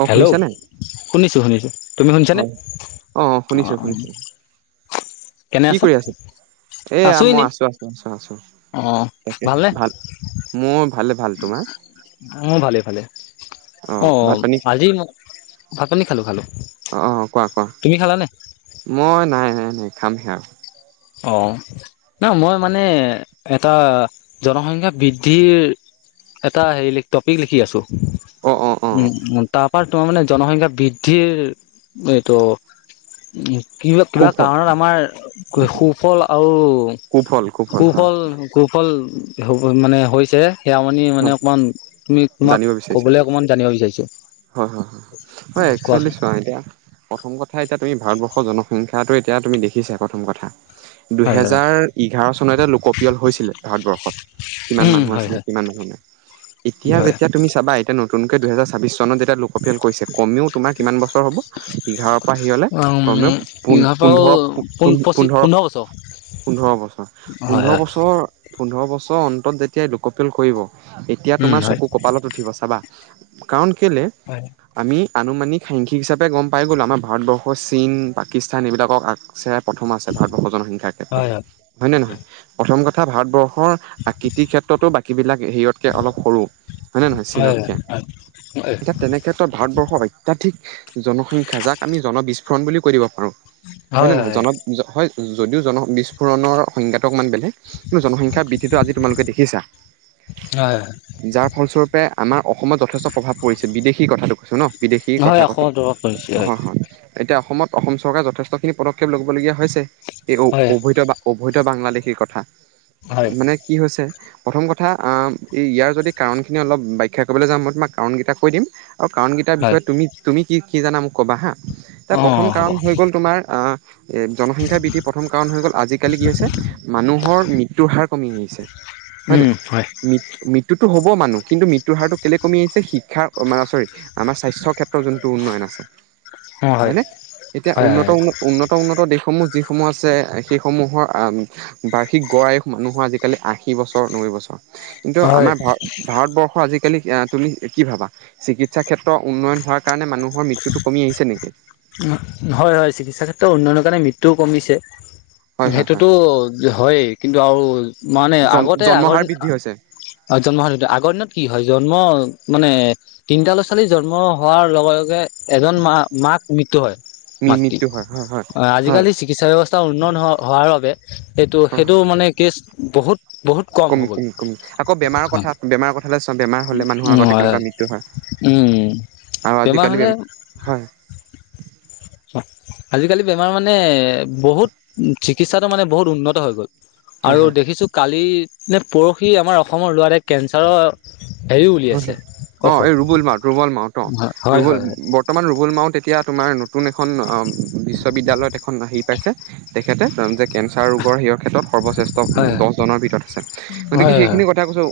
অ hello শুনিছানে শুনিছোঁ, শুনিছোঁ। তুমি শুনিছানে হয় অ', অ', কি কৰি আছা এয়া মই আছো - আছো - আছো - আছো। অঁ তাকে হে ভাল মোৰ ভালে ভাল তোমাৰ উম, ভালে ভালে ভাত অ', পানী আজি মোক ভাত পানী খালো খালো। অ অ কোৱা কোৱা তুমি খালা নে? মই নাই- নাই - নাই খামহে আৰু। অ', না মই মানে এটা জনসংখ্যা বৃদ্ধিৰ এটা হেৰি টপিক লিখি আছোঁ অ অ অ উম, [unintelligible] [unintelligible] তোমাৰ মানে জনসংখ্যা বৃদ্ধিৰ এইটো উম, কিবা কিবা সুফল কাৰণত আমাৰ সুফল আৰু কুফল হয় কুফল কুফল হব মানে হৈছে। সেয়া মানে মানে হয় অকণমান তুমি তোমাক জানিব বিচাৰিছে ক'বলৈ অকণমান জানিব বিচাৰিছোঁ। হয়, হয়, হয় একচ্ছোৱেলি চোৱা এতিয়া প্ৰথম কথা এতিয়া তুমি ভাৰতবৰ্ষৰ জনসংখ্যাটো এতিয়া তুমি দেখিছা প্ৰথম কথা। হয় হয় দুইহেজাৰ ইঘাৰ' চনতে লোকপিয়ল হৈছিলে ভাৰতবৰ্ষৰ কিমান উম মানুহ হয় আছিলে, কিমান মানুহ নাই হয় এতিয়া হয় যেতিয়া তুমি চাবা এতিয়া ন নতুনকে দুইহেজাৰ ছাবিছ চনত যেতিয়া লোকপ্ৰয়ল কৰিছে। কমেওঁ তোমাৰ কিমান বছৰ হ'ব ইঘাৰৰ পৰা সিৰিয়লৈ উম কমেও পোন্ধৰ পঁচিচ পোন্ধৰ বছৰ। পোন্ধৰ বছৰ, হয় পোন্ধৰ হয় বছৰ, পোন্ধৰ বছৰ বছৰ অন্তত যেতিয়াই লোকপিয়ল কৰিব। তেতিয়া উম তোমাৰ হয় চকু কপালত উঠিব চাবা। কাৰণ কেলে হয় আমি আনুমানিক সাংখ্যিক হিচাপে গম পাই গ'লো। আমাৰ ভাৰতবৰ্ষ, চীন, পাকিস্তান এইবিলাকক আচে প্ৰথম আছে ভাৰতবৰ্ষ জনসংখ্যাৰ ক্ষেত্ৰত। হয় হয় হয় নে নহয়? প্ৰথম কথা ভাৰতবৰ্ষ আকৃতিৰ ক্ষেত্ৰতো বাকী বিলাক হেৰিয়তকে অলপ সৰু। হয়নে নহয় চীনতকে হয়, হয় এতিয়া তেনে ক্ষেত্ৰত ভাৰতবৰ্ষৰ অত্যাধিক জনসংখ্যা যাক আমি জন বিস্ফোৰণ বুলি কৈ দিব পাৰো‍ঁ। হয়, নে নহয় জন হয় যদিও জন বিস্ফোৰণৰ সংজ্ঞাটো অকমান বেলেগ। কিন্তু জনসংখ্যাৰ বৃদ্ধিটো আজি তোমালোকে দেখিছা। যাৰ ফলস্বৰূপে আমাৰ অসমত যথেষ্ট প্ৰভাৱ পৰিছে বিদেশী কথাটো, কৈছোঁ ন বিদেশী হয় কথা এশ ক টকা কৰিছে হয়-হয়। এতিয়া অসমত অসম চৰকাৰে যথেষ্ট খিনি পদক্ষেপ ল'বলগীয়া হৈছে। এই হয় হয় অবৈধা বা অবৈধ বাংলাদেশীৰ কথা, হয় মানে কি হৈছে প্ৰথম কথা ইয়াৰ যদি কাৰণখিনি অলপ ব্যাখ্যা কৰিবলৈ যাওঁ, মই তোমাক কাৰণকেইটা কৈ দিম, আৰু কাৰণকেইটাৰ হয় বিষয়ে তুমি-তুমি কি কি জানা মোক ক'বা হা? অ তাৰ প্ৰথম হ'ব কাৰণ হৈ গ'ল তোমাৰ এ জনসংখ্যা বৃদ্ধিৰ প্ৰথম কাৰণ হৈ গ'ল আজিকালি কি হৈছে মানুহৰ মৃত্যুৰ হাৰ কমি আহিছে। হয় নে উম হয় নাই? মৃত্যুতটো হ'ব মানুহ, কিন্তু মৃত্যুৰ হাৰতটো কেলে কমি আহিছে শিক্ষাৰ আমাৰ চৰি আমাৰ স্বাস্থ্যৰ ক্ষেত্ৰত যোনটো উন্নয়ন আছে। হয় নে? এতিয়া হয় হয় উন্নত-উন্ন-উন্নত-উন্নত দেশসমূহ যি সমূহ আছে সেইসমূহৰ বাৰ্ষিক গঢ়ায় মানুহৰ আজিকালি আশী বছৰ নৈবৈ বছৰ। কিন্তু হয় আমাৰ ভাৰ ভাৰতবৰ্ষ আজিকালি তুমি কি ভাবা? চিকিৎসা ক্ষেত্ৰৰ উন্নয়ন হোৱাৰ কাৰণে মানুহ হয়-হয়। চিকিৎসা ক্ষেত্ৰত উন্নয়নৰ কাৰণে মৃত্যুও কমিছে, হয় হয় হয় সেইটোতো হয়। কিন্তু আৰু মানে জন আগতে আগৰ জন্মহাৰ বৃদ্ধি হৈছে আৰু জন্ম হ আগৰ দিনত কি হয়। জন্ম মানে তিনিটা ল'ৰা ছোৱালী জন্ম হোৱাৰ লগে-লগে এজন মা মাক মৃত্যু হয়, মাতৃ মৃ-মৃত্যু হয়। হয় হয় হয় আজিকালি চিকিৎসা ব্যৱস্থা উন্নয়ত হোৱাৰ বাবে, সেইটো সেইটো মানে কেছ বহুত বহুত কম হৈ গ'ল কমিল-কমিল-কমিল আকৌ বেমাৰৰ কথা বেমাৰৰ কথালৈ চাওঁ, বেমাৰ হ'লে মানুহৰ উম আগতে হয় কেনেকুৱা মৃত্যু হয়। উম। আৰু বেমাৰ আজিকালি, হলে হয়। অ আজিকালি বেমাৰ মানে, বহুত চিকিৎসাটো মানে বহুত উন্নত হৈ গ'ল। হয় আৰু হয় দেখিছোঁ কালি নে পৰখি আমাৰ অসমৰ লৰা এটাৰ কেঞ্চাৰৰ হেৰিও উলিয়াইছে অ ঔষধ এই ৰুবুল মাওত -ৰুবল- মাওত অ হয় ৰুবুল হয় বৰ্তমান ৰুবুল মাওত এতিয়া তোমাৰ নতুন এখন বিশ্ববিদ্যালয়ত এখন আহি পাইছে, তেখেতে যে কেঞ্চাৰ ৰোগৰ সে ক্ষেত্ৰত সৰ্বশ্ৰেষ্ঠ হয় দহজনৰ ভিতৰত আছে, গতিকে হয় হয় সেইখিনি কথা কৈছোঁ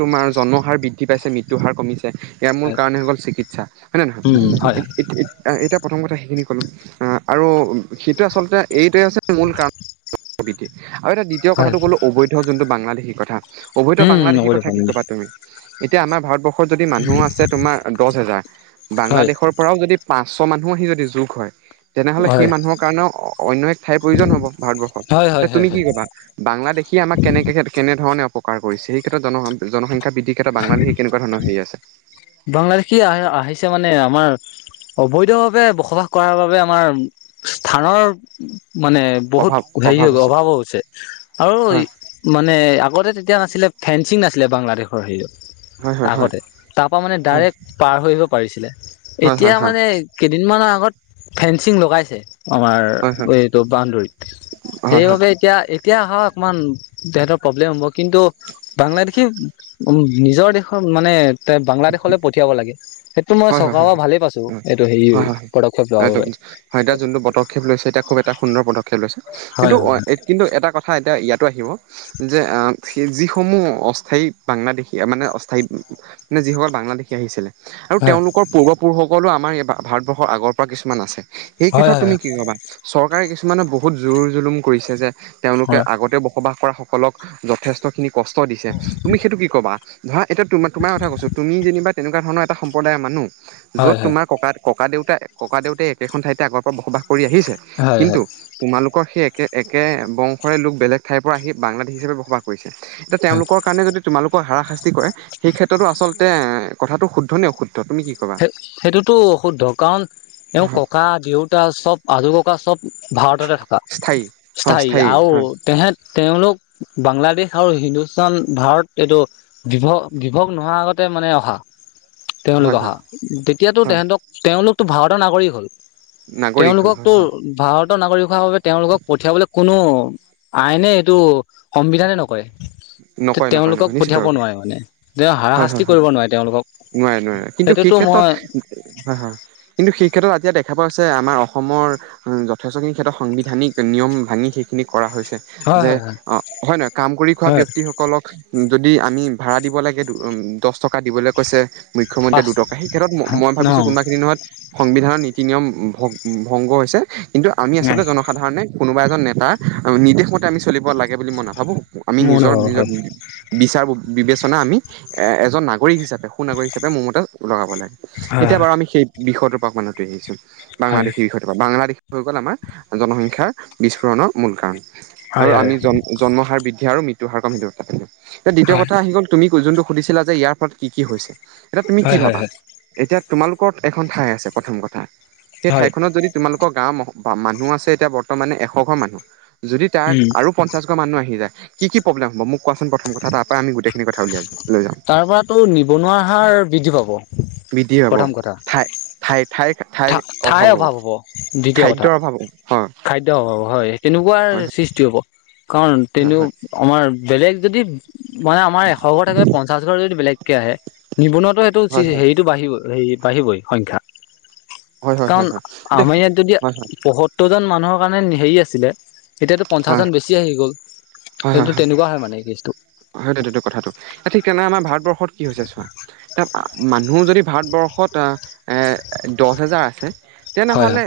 তোমাৰ জন্ম হাৰ বৃদ্ধি পাইছে মৃত্যুৰ কমিছে ইয়াৰ মূল হয় কাৰণ গল চিকিৎসা হয় নে নহয়? উম হয় এ -এ- এতিয়া প্ৰথম কথা সেইখিনি ক'লোঁ আৰু সেইটোৱেই আচলতে এইটোৱে হৈছে মূল কাৰণ াবতি [inaudible] আৰু এতিয়া দ্বিতীয় হয় কথাটো ক'লো অবৈধ যিটো বাংলাদেশী কথা। অবৈধ উম বাংলাদেশী নকৰিলো কথা পানী কি দি ক'বা তুমি? এতিয়া আমাৰ ভাৰতবৰ্ষত যদি মানুহ আছে তোমাৰ দচ হেজাৰ, হয় বাংলাদেশৰ পৰাও যদি পাঁচ ছ মানুহো আহি যদি যোগ হয়। তেনেহ'লে সেই হয় মানুহৰ কাৰণেও অন্য এক ঠাইৰ প্ৰয়োজন হ'ব। হয় হয় ভাৰতবৰ্ষত হয় তুমি হয় কি ক'বা? বাংলাদেশী আমাক কেনেকে কেনেধৰণে অপ কাৰ কৰিছে। সেই ক্ষেত্ৰত জনস -জনসংখ্যা বৃদ্ধি ক্ষেত্ৰত বাংলাদেশীৰ কেনেকুৱ ধৰণৰ হেৰি আছে? বাংলাদেশী আহ- আহিছে মানে আমাৰ অবৈধভাৱে বসবাস কৰাৰ বাবে আমাৰ স্থানৰ মানে বহুত অভাৱ হেৰি অভাৱ আছে অভাৱো হৈছে আৰু হয় মানে আগতে তেতিয়া নাছিলে ফেঞ্চিং নাছিলে বাংলাদেশৰ হেৰিৰত হয় হয় হয়। মানে হয় ডাইৰেক্ট পাৰ হৈ আহিব পাৰিছিলে হয় এতিয়া হয় মানে কেইদিনমানৰ আগত ফেঞ্চিং লগাইছে আমাৰ হয় হয় হয় হয় এইটো বান্দৰীত হয় হয় হয় হয় সেইবাবে এতিয়া এতিয়া হয় অকণমান তেহঁতৰ প্ৰব্লেম হ'ব কিন্তু বাংলাদেশি নিজৰ দেশত মানে বাংলাদেশলৈ পঠিয়াব লাগে। সেইটো মই চৰকাৰৰ পৰা হয় ভালেই পাইছোঁ, হয় এইটো হেৰি হয় হয় পদক্ষেপ লোৱা একদম বাবে। হয়। এতিয়া যোনটো পদক্ষেপ লৈছে এতিয়া খুব এটা সুন্দৰ পদক্ষেপ লৈছে। হয় কিন্তু হয় -কিন্তু এটা কথা এতিয়া ইয়াত আহিব। যে স যিসমূহ অস্থায়ী বাংলাদেশী মানে অস্থায়ী নে যিসকল বাংলাদেশী আহিছিলে। আৰু তেওঁলোকৰ পূৰ্বপুৰুষসকলো আমাৰ এই ভাৰতবৰ্ষৰ আগৰ পৰা কিছুমান আছে সেই হয় ক্ষেত্ৰত হয় তুমি হয় কি কবা? চৰকাৰে কিছুমানে বহুত জোৰ জুলুম কৰিছে যে তেওঁলোকে আগতে বসবাস কৰা সকলক যথেষ্ট খিনি কষ্ট দিছে। তুমি সেইটো কি কবা? ধৰা এতিয়া তোমা- তোমাৰ কথা কৈছো তুমি যেনিবা তেনেকুৱা ধৰণৰ এটা সম্পদায়ৰ মানুহ যত হয় হয় হয় তোমাৰ ককা ককা দেউতা- ককা দেউতাই একে খন ঠাইতে আগৰ পৰা বসবাস কৰি আহিছে হয় কিন্ত হয় তোমালোক সেই একে -একে বংশৰে লোক বেলেগ ঠাইৰ পৰা আহি বাংলাদেশী হিচাপে বসবাস কৰিছে এতিয়া হয়। তেওঁলোকৰ কাৰণে যদি তোমালোকৰ হাৰাশাস্তি কৰে সেই ক্ষেত্ৰতো আচলতে তে কথাটো শুদ্ধনে অশুদ্ধ? তুমি কি ক'বা? সে- সেইটোতো অশুদ্ধ কাৰণ এওঁ ককা দেউতা চব আজু ককা চব ভাৰততে থকা স্থায়ী হয় স্থায়ী আৰু হয় তেহেত -তেওঁলোক বাংলাদেশ আৰু হিন্দুস্তান ভাৰত এইটো বিভ- বিভগ নোহোৱাৰ আগতে মানে অহা তেওঁলোক হয় হয় অহা তেতিয়াতো হয় তেহেতক- তেওঁলোকতো ভাৰতৰ নাগৰিক হ'ল নাগৰিক হ'ল হয় তেওঁলোককতো হয় ভাৰত নাগৰিক হোৱা বাবে তেওঁলোকক পঠিয়াবলৈ কোনো আইনে এইটো সংবিধানে নকয়। উ [inaudible] তে- নকয় নকয় তেওঁলোকক নকয় নিশ্চিত পঠিয়াব ৰূপে নোৱাৰে মানে যে হয় হাৰাশাস্তি হয় হয় কৰিব নোৱাৰে তেওঁলোকক নোৱাৰে নোৱাৰে কিন্তু সেই সেইটোতো ক্ষেত্ৰত মই হয় হয় কিন্তু সেই ক্ষেত্ৰত এতিয়া দেখা পোৱা হৈছে আমাৰ অসমৰ যথেষ্টখিনি সিহঁতৰ সাংবিধানিক নিয়ম ভাঙি সেইখিনি কৰা হৈছে হয় যে হয় হয় অ হয় নহয় কাম কৰি খোৱা হয় ব্যক্ত লক যদি আমি ভাড়া দিব লাগে দহ টকা দিবলৈ কৈছে মুখ্যমন্ত্ৰীয়ে পাঁচ দুটকা সেই খেত্ৰত মই ন ভিবিছো কোনোবাখিনি নহত সংবিধানৰ নীতি নিয়ম ভ ভংগ হৈছে কিন্তু আমি আচলতে জনসাধাৰণে কোনোবা এজন নেতা নিৰ্দেশ মতে আমি চলিব লাগে বুলি মই নাভাবো আমি নিজ মনে হ নিজ- নিজৰ হয় বিচাৰ বিবেচনা আমি এ এজন নাগৰিক হিচাপে সুনাগৰিক হিচাপে মোৰ মতে লগাব লাগে হয় এতিয়া বাৰু আমি সেই বিষয়টো পৰা আমি আতৰি আহিছো হয় বাংলাদেশীৰ বিষয় থকা বাংলাদেশী হৈ গ'ল আমাৰ জনসংখ্যাৰ বিস্ফোৰণৰ মূল কাৰণ হয় আৰু হয় আমি জম জন্ম হাৰ বৃদ্ধি আৰু মৃত্যু হাৰ কমি গৈ থাকে এতিয়া দ্বিতীয় হয় কথা আহি গ'ল তুমি পয়োযনটো সুধিছিলা যে ইয়াৰ ফলত কি কি হৈছে এতিয়া তুমি কি হয় হয় ভাবা হয় এতিয়া তোমালোকৰ এখন ঠাই আছে প্ৰথম কথা সেই ঠাই হয় খনত যদি তোমালোক গাঁও মানুহ আছে এতিয়া বৰ্তমানে এশ ঘ মানুহ যদি তাত উম আৰু পঞ্চাশ ঘ মানুহ আহি যায় কি কি প্ৰব্লেম হব মোক কোৱাচোন প্ৰথম কথা এটা তাৰ পৰা আমি গোটেই তাৰ পৰাতো নিবনুৱা হাৰ বৃদ্ধি পাব বৃদ্ধি হব ঠাই ঠাইত থা থায়ে অভাৱ হ'ব দ্বিতীয় কথা খাদ্যৰ অভাৱ হয় খাদ্যয়ৰ অভাৱ হয় তেনো পোৱাৰ সৃষ্টি হ'ব কাৰণ হয় তেনে হয় আমাৰ বেলেগ যদি মানে আমাৰ এশ ঘৰ থাকে পঞ্চাশ ঘৰ যদি বেলেগকে আহে নিবনুৱা সেইটো হয় হয় হয় হেৰিতটো বাঢ়িব হেৰি বাঢ়িবই সংখ্যা হয় হয় হয় কাৰণ হয় দে আমাৰ ইয়াত যদি হয় হয় পয়সত্তৰজন মানুহক কাৰণে হেৰি আছিলে এতিয়াতো হয় পঞ্চাশজন বেছি আহি গ'ল হয় হয় সেইটো তেনেকুৱা হয় মানে কেছটো হয় দে কথাটো, এ ঠিক তেনেক আমাৰ ভাৰতবৰ্ষত কি হৈছে চোৱা এ মানুহ যদি ভাৰতবৰ্ষত আ, দশ হেজাৰ আছে হয় তেনেহ'লে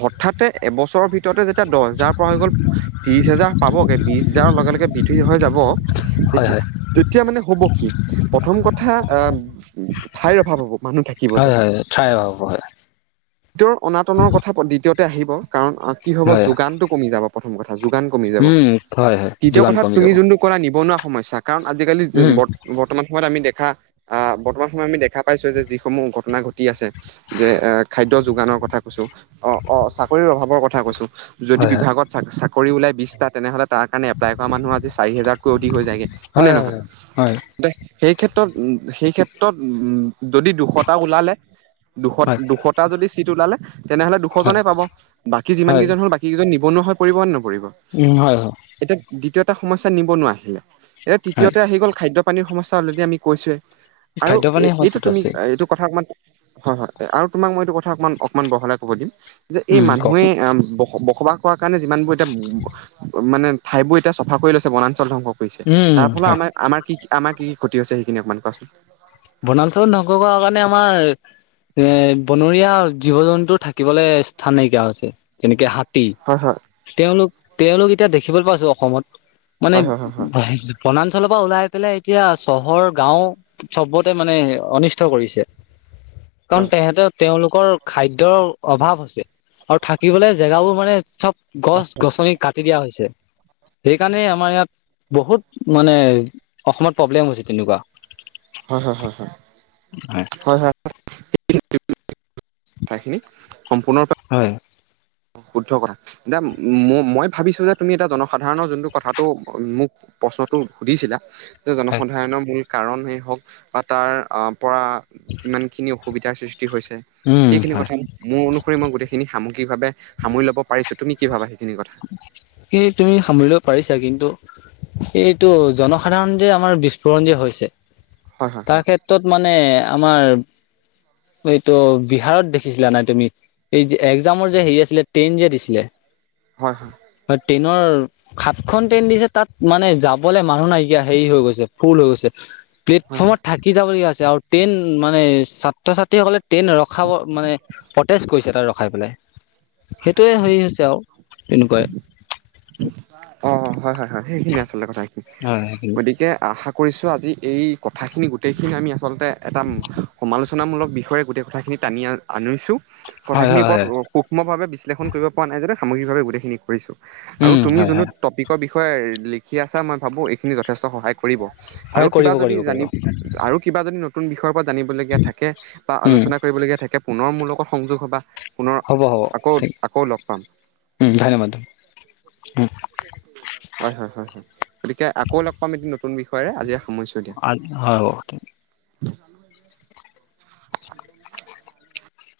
হঠাৎ এবছৰৰ ভিতৰতে যেতিয়া দশ হাজাৰ পৰা হৈ গ'ল, ত্ৰিশ হেজাৰ পাবগে বিশ হাজাৰৰ লগে লগে বিৃদ্ধি হৈ যাব হয় হয় তেতিয়া যেতিয়া মানে হ'ব কি প্ৰথম কথা আ, ঠাইৰ অভাৱ হ'ব ম মানুহ থাকিবলৈ। ঠাই অ', হয়, দ্বিতীয় অনাটনৰ কথা দ্বিতীয়তে আহিব, কাৰণ কি হব হয় হয় যোগানটো কমি যাব প্ৰথম কথা। যোগান কমি যাব উম হয় হয় তিত্বীয় যোগান কথাাত কমি তুমি যাব যোনটো কৰা নিবনুৱা সমস্যা কাৰণ আজিকালি উম বত বৰ্তমান সময়ত আমি দেখ আহ বৰ্তমান সময় আমি দেখা পাইছো যে যিসমূহ ঘটনা ঘটি আছে যে এ খাদ্য যোগানৰ কথা কৈছো অ অ চাকৰিৰ অভাৱৰ কথা কৈছো যদি হয় হয় বিভাগত চাক চাকৰি ওলাই বিশটা তেনেহলে তাৰ কাৰণে এপ্লাই কৰা মানুহ আজি চাৰি হোজাৰতকৈ অধিক হৈ যায়গৈ হয়নে হয় নহয়? হয় সেই ক্ষেত্ৰত সেই ক্ষেত্ৰত উ যদি দুশটা ওলালে দুশত হয় হয় দুশত দুটা যদি চিট ওলালে তেনেহ'লে হয় দুশজনেই পাব বাকী যিমান হয় কেইজন হ'ল বাকী কেইজন নিবনুৱা হৈ পৰিব নে নহ উম হয় হয় এতিয়া দ্বিতীয়টা সমস্যা নিবনুৱা, এতিয়া হয় তৃতীয়তে আহি গ'ল খাদ্য পানীৰ সমস্যা অলৰেডি আমি কৈছে আৰু খাদ্য এই পানীৰ এইটো সমস্যাটো তুমি আছে এইটো কথা অকণমান হয়, হয় আৰু তোমাক মই এইটো কথা অকমান অকমান বহলাই ক'ব দিম। যে, এই উম মানুহে কওকচোন অ', বস বসবাস পোৱা কাৰণে যিমান বোৰ এতিয়া মানে ঠাই বোৰ এতিয়া চাফা কৰি লৈছে বন ধ্বংস কৰিছে উম তাৰ ফলত হয় আমাৰ আমাৰ কি কি আমাৰ কি কি ক্ষতি হৈছে সেইখিনি অকমান কোৱাচোন। বনাঞ্চল নকবা কাৰণে আমাৰ এ বনৰীয়া জীৱ জন্তুৰ থাকিবলৈ স্থান নাইকিয়া হৈছে যেনেকে হাত তি হয় হয় তেওঁলোক তেওঁলোক এতিয়া দেখিবলৈ পাইছো অসমত মানে হয় হয় হয় বনাঞ্চলৰ পৰা উলাই পেলাই এতিয়া চহৰ গাঁও চবতে মানে অনিষ্ট কৰিছে কাৰণ হয় তেহেঁতে তেওঁলোকৰ খাদ্যৰ অভাৱ হৈছে আৰু থাকিবলৈ জেগাবোৰ মানে চব গছ গছনি কাটি দিয়া হৈছে। সেইকাৰণে আমাৰ ইয়াত বহুত মানে অসমত প্ৰব্লেম হৈছে তেনেকুৱা। হয়, হয়, হয়, হয়, [unintelligible] কথাখিনি সম্পূৰ্ণৰূপে হয় শুদ্ধ কথা, এতিয়া মই ভাবিছো যে তুমি এটা জনসাধাৰণৰ যোনটো কথাটো মোক প্ৰশ্নটো সুধিছিলা। যে হয় জনসাধাৰণৰ মূল কাৰণ হে হওক বা তাৰ আ, পৰা কিমান খিনি অসুবিধাৰ সৃষ্টি হৈছে উম সেইখিনি হয় কথা মোৰ অনুসৰি মই গোটেইখিনি সামগিকভাৱে সামৰি ল'ব পাৰিছোঁ তুমি কি ভাবা? সেইখিনি কথা এ তুমি সামৰিব পাৰিছা কিন্তু এইটো জনসাধাৰণ যে আমাৰ বিস্ফোৰণ যে হৈছে হয় হয় তাৰ ক্ষেত্ৰত মানে আমাৰ এইটো বিহাৰত দেখিছিলা নাই তুমি, এই যে একজামৰ যে হেৰি আছিলে টেইন যে দিছিলে। হয়, হয় নৰ সাতখন ট্ৰেইন দিছে তাত মানে যাবলে মানুহ নাইকিয়া হেৰি হৈ গৈছে ফুল হৈ গৈছে। হয় হয় প্লেটফৰ্মত হয় থাকি যাব লহিয়া হৈছে। আৰু ট্ৰেইন মানে ছাত্ৰ ছাত্ৰীসকলে ট্ৰেইন ৰখাব মানে প্ৰটেচ কৰিছে তাত ৰখাই পেলাই। সেইটোৱে হেৰি হৈছে আৰু তেনেকুৱাই। অ', অ', হয়, হয়, হয়, সেইখিনি আচলতে কথাখিনি হয় গতিকে আশা কৰিছোঁ আজি এই কথাখিনি গোটেইখিনি আমি আচলতে এটা সমালোচনামূলক বিষয়ে গোটেই কথাখিনি টানিয়াল আনিছোঁ হয় কথাখিনিৰ হয় ওপৰত হয় সূক্ষ্মভাৱে বিশ্লেষণ কৰিব পৰা নাই যে সামগ্ৰিকভাৱে গোটেইখিনি কৰিছোঁ। আৰু উম তুমি হয় হয় যোনটো টপিকৰ বিষয়ে লিখি আছা। মই ভাবোঁ এইখিনি যথেষ্ট সহায় কৰিব। হয় আৰু কিবা কৰিব যদি কৰিব কৰিব জানি আৰু কিবা যদি নতুন বিষয়ৰ পৰা জানিবলগীয়া থাকে, বা উম আলোচনা কৰিবলগীয়া থাকে পুনৰ মোৰ লগত সংযোগ হোবা। পুনৰ হ'ব হ'ব ঠিক আকৌ-আকৌ লগ পাম, উম ধন্যবাদ উম হয়-হয়-হয়-হয় গতিকে আকৌ লগ পাম এটি নতুন বিষয়েৰে আজি সামৰিছোঁ দিয়া আ হয়কে [unintelligible] [unintelligible]